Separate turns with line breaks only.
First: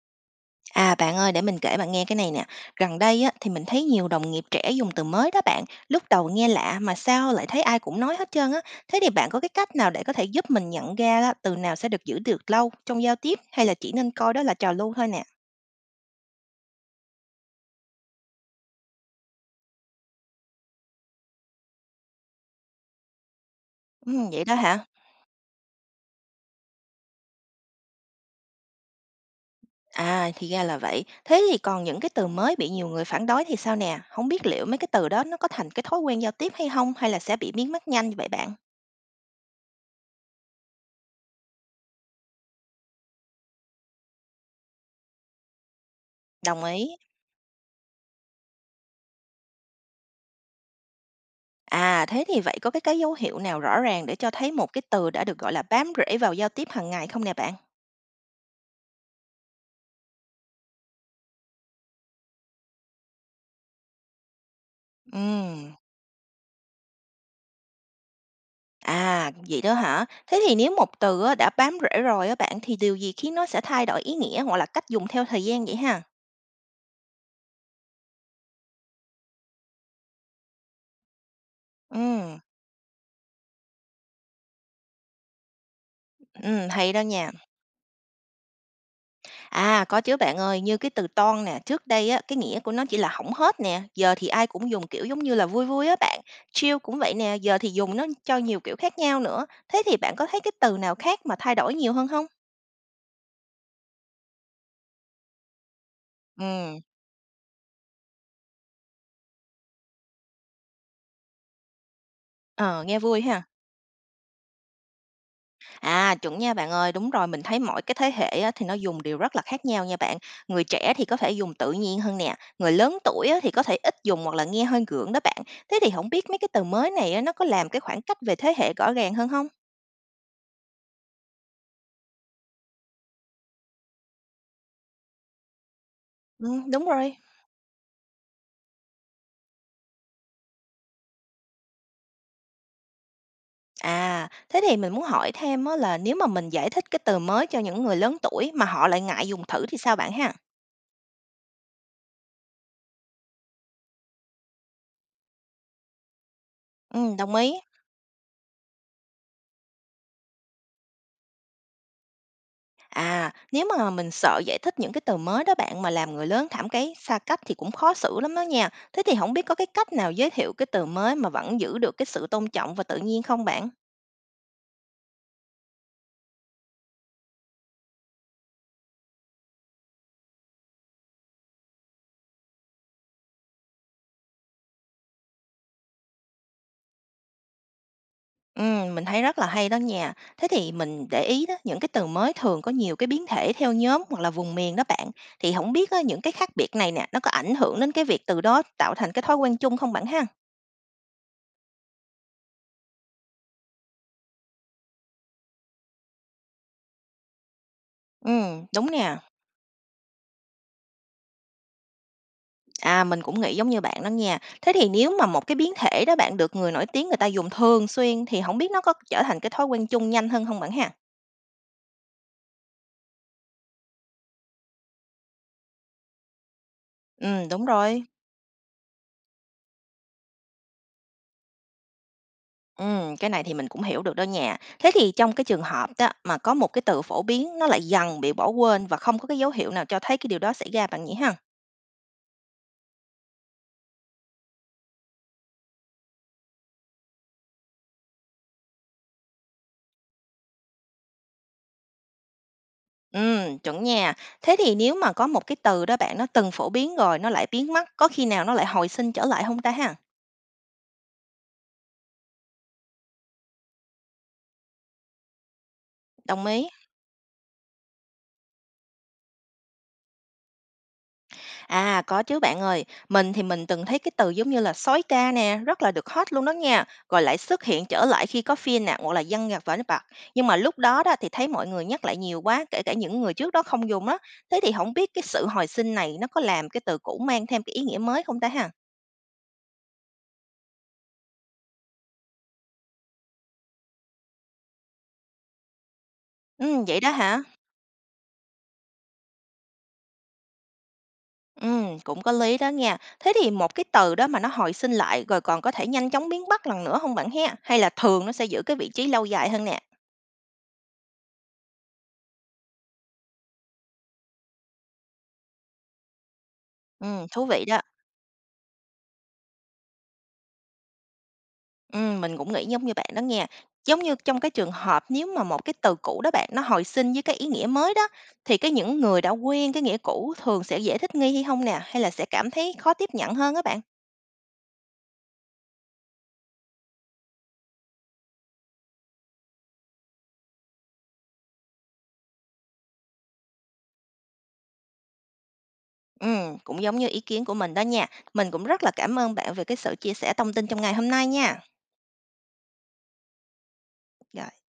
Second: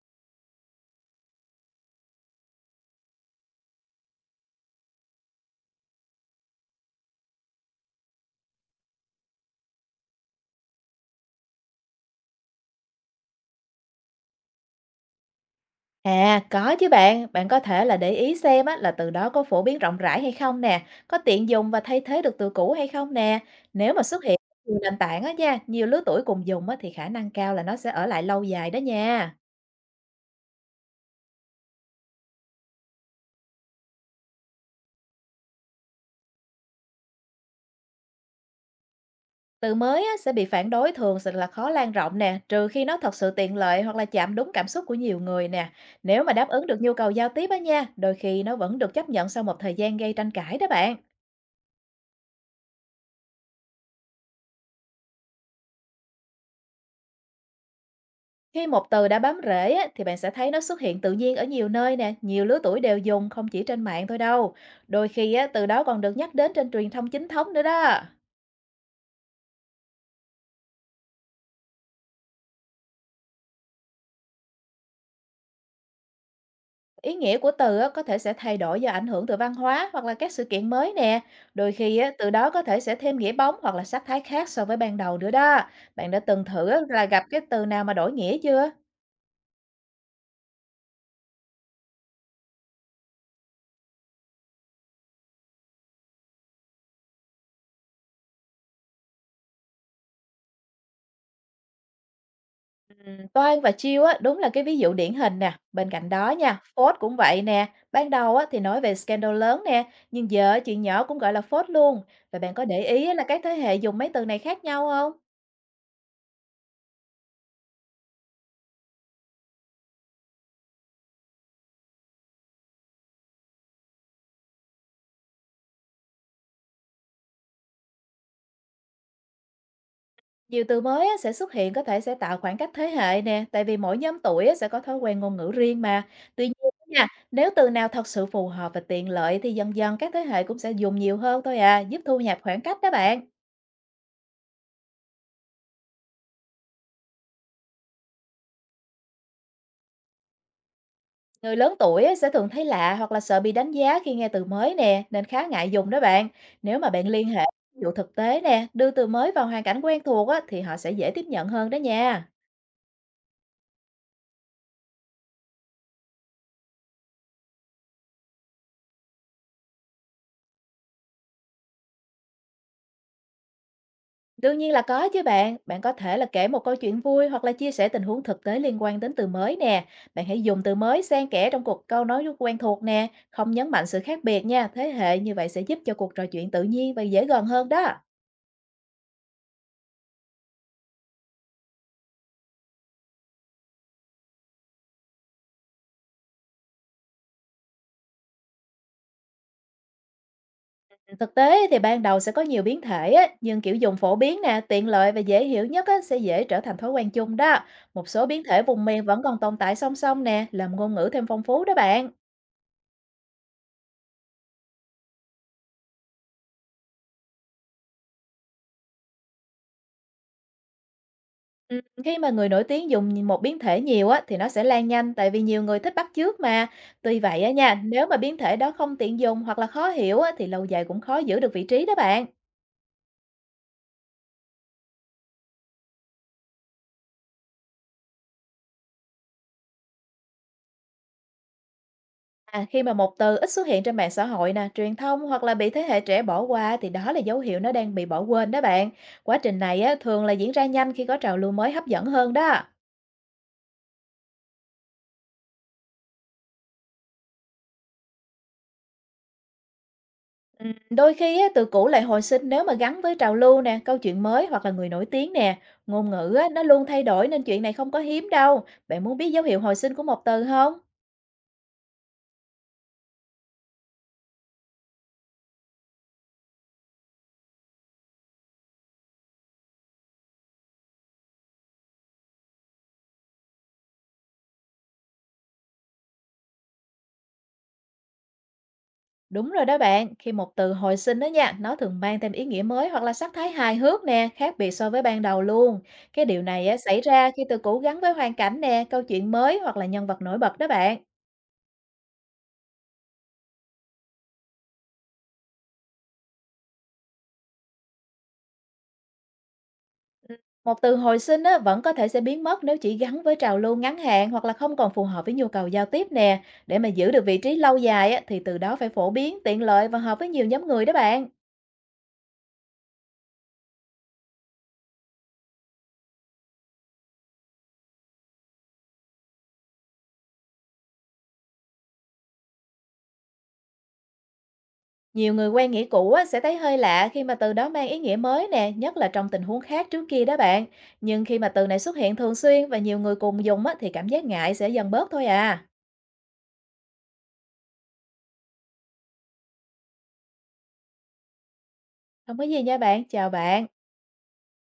À, bạn ơi, để mình kể bạn nghe cái này nè. Gần đây á, thì mình thấy nhiều đồng nghiệp trẻ dùng từ mới đó bạn. Lúc đầu nghe lạ mà sao lại thấy ai cũng nói hết trơn á. Thế thì bạn có cái cách nào để có thể giúp mình nhận ra á, từ nào sẽ được giữ được lâu trong giao tiếp hay là chỉ nên coi đó là trào lưu thôi nè?
À, có chứ bạn, bạn có thể là để ý xem á, là từ đó có phổ biến rộng rãi hay không nè, có tiện dùng và thay thế được từ cũ hay không nè. Nếu mà
Ừ,
xuất hiện
vậy đó
nhiều
hả?
nền tảng á nha, nhiều lứa tuổi cùng dùng á, thì khả năng cao là nó sẽ ở lại lâu dài đó nha.
À, thì ra là vậy. Thế thì còn những cái từ mới bị nhiều người phản đối thì sao nè? Không biết liệu mấy cái từ đó nó có thành cái thói quen giao tiếp hay không hay là sẽ bị biến mất nhanh vậy bạn?
Từ mới á, sẽ bị phản đối thường sẽ là khó lan rộng nè, trừ khi nó thật sự tiện lợi hoặc là chạm đúng cảm xúc của nhiều người nè. Nếu mà đáp
Đồng
ứng được
ý.
nhu cầu giao tiếp á nha, đôi khi nó vẫn được chấp nhận sau một thời gian gây tranh cãi đó bạn.
À, thế thì vậy có cái dấu hiệu nào rõ ràng để cho thấy một cái từ đã được, gọi là, bám rễ vào giao tiếp hàng ngày không nè bạn?
Khi một từ đã bám rễ á, thì bạn sẽ thấy nó xuất hiện tự nhiên ở nhiều nơi nè, nhiều lứa tuổi đều dùng, không chỉ trên mạng thôi đâu. Đôi khi á, từ
Ừm,
đó còn được nhắc đến trên truyền thông chính thống nữa đó.
à, vậy đó hả? Thế thì nếu một từ á đã bám rễ rồi á bạn, thì điều gì khiến nó sẽ thay đổi ý nghĩa hoặc là cách dùng theo thời gian vậy ha?
Ý nghĩa của từ á, có thể sẽ thay đổi do ảnh hưởng từ văn hóa hoặc là các sự kiện mới nè. Đôi khi á, từ
Ừm,
đó có thể sẽ thêm nghĩa bóng hoặc là sắc thái khác so với ban đầu nữa đó. Bạn đã từng thử á,
hay đó
là gặp
nha.
cái từ nào mà đổi nghĩa chưa?
À, có chứ bạn ơi, như cái từ "ton" nè, trước đây á, cái nghĩa của nó chỉ là hỏng hết nè, giờ thì ai cũng dùng, kiểu, giống như là vui vui á bạn. Chill cũng vậy nè, giờ thì dùng nó cho nhiều kiểu khác nhau nữa. Thế thì bạn có thấy cái từ nào khác mà thay đổi nhiều hơn không?
Toan và chiêu á, đúng là cái ví dụ điển hình nè. Bên cạnh đó nha,
Ừ.
Ford cũng vậy nè. Ban đầu á, thì nói về scandal lớn nè, nhưng giờ chuyện nhỏ cũng gọi là Ford luôn. Và bạn có để
Ờ, nghe
ý á,
vui
là các
ha.
thế hệ dùng mấy từ này khác nhau không?
À, chuẩn nha bạn ơi, đúng rồi, mình thấy mỗi cái thế hệ á, thì nó dùng đều rất là khác nhau nha bạn. Người trẻ thì có thể dùng tự nhiên hơn nè, người lớn tuổi á, thì có thể ít dùng hoặc là nghe hơi gượng đó bạn. Thế thì không biết mấy cái từ mới này á, nó có làm cái khoảng cách về thế hệ rõ ràng hơn không?
Nhiều từ mới á, sẽ xuất hiện có thể sẽ tạo khoảng cách thế hệ nè, tại vì mỗi nhóm tuổi á, sẽ có thói quen ngôn ngữ riêng mà. Tuy nhiên
Ừ,
á
đúng
nha,
rồi.
nếu từ nào thật sự phù hợp và tiện lợi thì dần dần các thế hệ cũng sẽ dùng nhiều hơn thôi à, giúp thu hẹp khoảng cách đó bạn.
À, thế thì mình muốn hỏi thêm á, là nếu mà mình giải thích cái từ mới cho những người lớn tuổi mà họ lại ngại dùng thử thì sao bạn ha?
Người lớn tuổi á, sẽ thường thấy lạ hoặc là sợ bị đánh giá khi nghe từ mới nè, nên khá ngại dùng đó bạn. Nếu mà bạn
Ừ,
liên
đồng
hệ
ý.
ví dụ thực tế nè, đưa từ mới vào hoàn cảnh quen thuộc á, thì họ sẽ dễ tiếp nhận hơn đó nha.
À, nếu mà mình sợ giải thích những cái từ mới đó bạn mà làm người lớn cảm thấy xa cách thì cũng khó xử lắm đó nha. Thế thì không biết có cái cách nào giới thiệu cái từ mới mà vẫn giữ được cái sự tôn trọng và tự nhiên không bạn?
Đương nhiên là có chứ bạn, bạn có thể là kể một câu chuyện vui hoặc là chia sẻ tình huống thực tế liên quan đến từ mới nè. Bạn hãy dùng từ mới xen kẽ trong cuộc câu nói quen thuộc nè, không nhấn mạnh sự khác biệt nha, thế hệ như vậy sẽ giúp cho cuộc trò chuyện tự nhiên và dễ gần hơn đó.
Ừ, mình thấy rất là hay đó nha. Thế thì mình để ý đó, những cái từ mới thường có nhiều cái biến thể theo nhóm hoặc là vùng miền đó bạn. Thì không biết á, những cái khác biệt này nè, nó có ảnh hưởng đến cái việc từ đó tạo thành cái thói quen chung không bạn ha?
Thực tế thì ban đầu sẽ có nhiều biến thể á, nhưng kiểu dùng phổ biến nè, tiện lợi và dễ hiểu nhất á, sẽ dễ trở thành thói quen chung đó. Một số
Ừ,
biến thể vùng
đúng
miền
nè.
vẫn còn tồn tại song song nè, làm ngôn ngữ thêm phong phú đó bạn.
À, mình cũng nghĩ giống như bạn đó nha. Thế thì nếu mà một cái biến thể đó bạn được người nổi tiếng người ta dùng thường xuyên thì không biết nó có trở thành cái thói quen chung nhanh hơn không bạn ha?
Ừ, khi mà người nổi tiếng dùng một biến thể nhiều á, thì nó sẽ lan nhanh tại vì nhiều người thích bắt chước mà. Tuy vậy
Ừ,
á
đúng
nha,
rồi.
nếu mà biến thể đó không tiện dùng hoặc là khó hiểu á, thì lâu dài cũng khó giữ được vị trí đó bạn.
Ừ, cái này thì mình cũng hiểu được đó nha. Thế thì trong cái trường hợp đó mà có một cái từ phổ biến nó lại dần bị bỏ quên và không có cái dấu hiệu nào cho thấy cái điều đó xảy ra bạn nhỉ ha?
À, khi mà một từ ít xuất hiện trên mạng xã hội nè, truyền thông hoặc là bị thế hệ trẻ bỏ qua thì đó là dấu hiệu nó đang bị bỏ quên đó bạn. Quá trình này á, thường là diễn ra nhanh khi có trào lưu mới hấp dẫn hơn đó.
Ừ, chuẩn nha. Thế thì nếu mà có một cái từ đó bạn nó từng phổ biến rồi nó lại biến mất, có khi nào nó lại hồi sinh trở lại không ta ha?
Đôi khi á, từ cũ lại hồi sinh nếu mà gắn với trào lưu nè, câu chuyện mới hoặc là người nổi tiếng nè. Ngôn ngữ
Đồng
á, nó
ý.
luôn thay đổi nên chuyện này không có hiếm đâu. Bạn muốn biết dấu hiệu hồi sinh của một từ không?
À, có chứ bạn ơi, mình thì mình từng thấy cái từ giống như là sói ca nè, rất là được hot luôn đó nha, rồi lại xuất hiện trở lại khi có phim nè, hoặc là dân gạt vào nước bạc. Nhưng mà lúc đó đó thì thấy mọi người nhắc lại nhiều quá, kể cả những người trước đó không dùng đó. Thế thì không biết cái sự hồi sinh này nó có làm cái từ cũ mang thêm cái ý nghĩa mới không ta ha?
Đúng rồi đó bạn, khi một từ hồi sinh đó nha, nó thường mang thêm ý nghĩa mới hoặc là sắc thái hài hước nè, khác biệt so với ban đầu luôn. Cái điều này á,
Ừ, vậy
xảy
đó
ra
hả?
khi từ cũ gắn với hoàn cảnh nè, câu chuyện mới hoặc là nhân vật nổi bật đó bạn.
Ừ, cũng có lý đó nha. Thế thì một cái từ đó mà nó hồi sinh lại rồi còn có thể nhanh chóng biến mất lần nữa không bạn he? Hay là thường nó sẽ giữ cái vị trí lâu dài hơn nè?
Ừ, một từ hồi sinh á, vẫn có thể sẽ biến mất nếu chỉ gắn với trào lưu ngắn hạn hoặc là không còn phù hợp với nhu cầu giao tiếp nè. Để mà giữ được
Ừ,
vị
thú
trí
vị
lâu
đó.
dài á, thì từ đó phải phổ biến, tiện lợi và hợp với nhiều nhóm người đó bạn.
Mình cũng nghĩ giống như bạn đó nha. Giống như trong cái trường hợp nếu mà một cái từ cũ đó bạn, nó hồi sinh với cái ý nghĩa mới đó, thì cái những người đã quen cái nghĩa cũ thường sẽ dễ thích nghi hay không nè? Hay là sẽ cảm thấy khó tiếp nhận hơn các bạn?
Nhiều người quen nghĩa cũ á, sẽ thấy hơi lạ khi mà từ đó mang ý nghĩa mới nè, nhất là trong tình huống khác trước kia đó bạn. Nhưng khi mà từ này xuất hiện thường xuyên và nhiều người cùng dùng á, thì cảm giác ngại sẽ dần bớt thôi à.
Cũng giống như ý kiến của mình đó nha. Mình cũng rất là cảm ơn bạn về cái sự chia sẻ thông tin trong ngày hôm nay nha.
Không có gì nha bạn, chào bạn.
Rồi.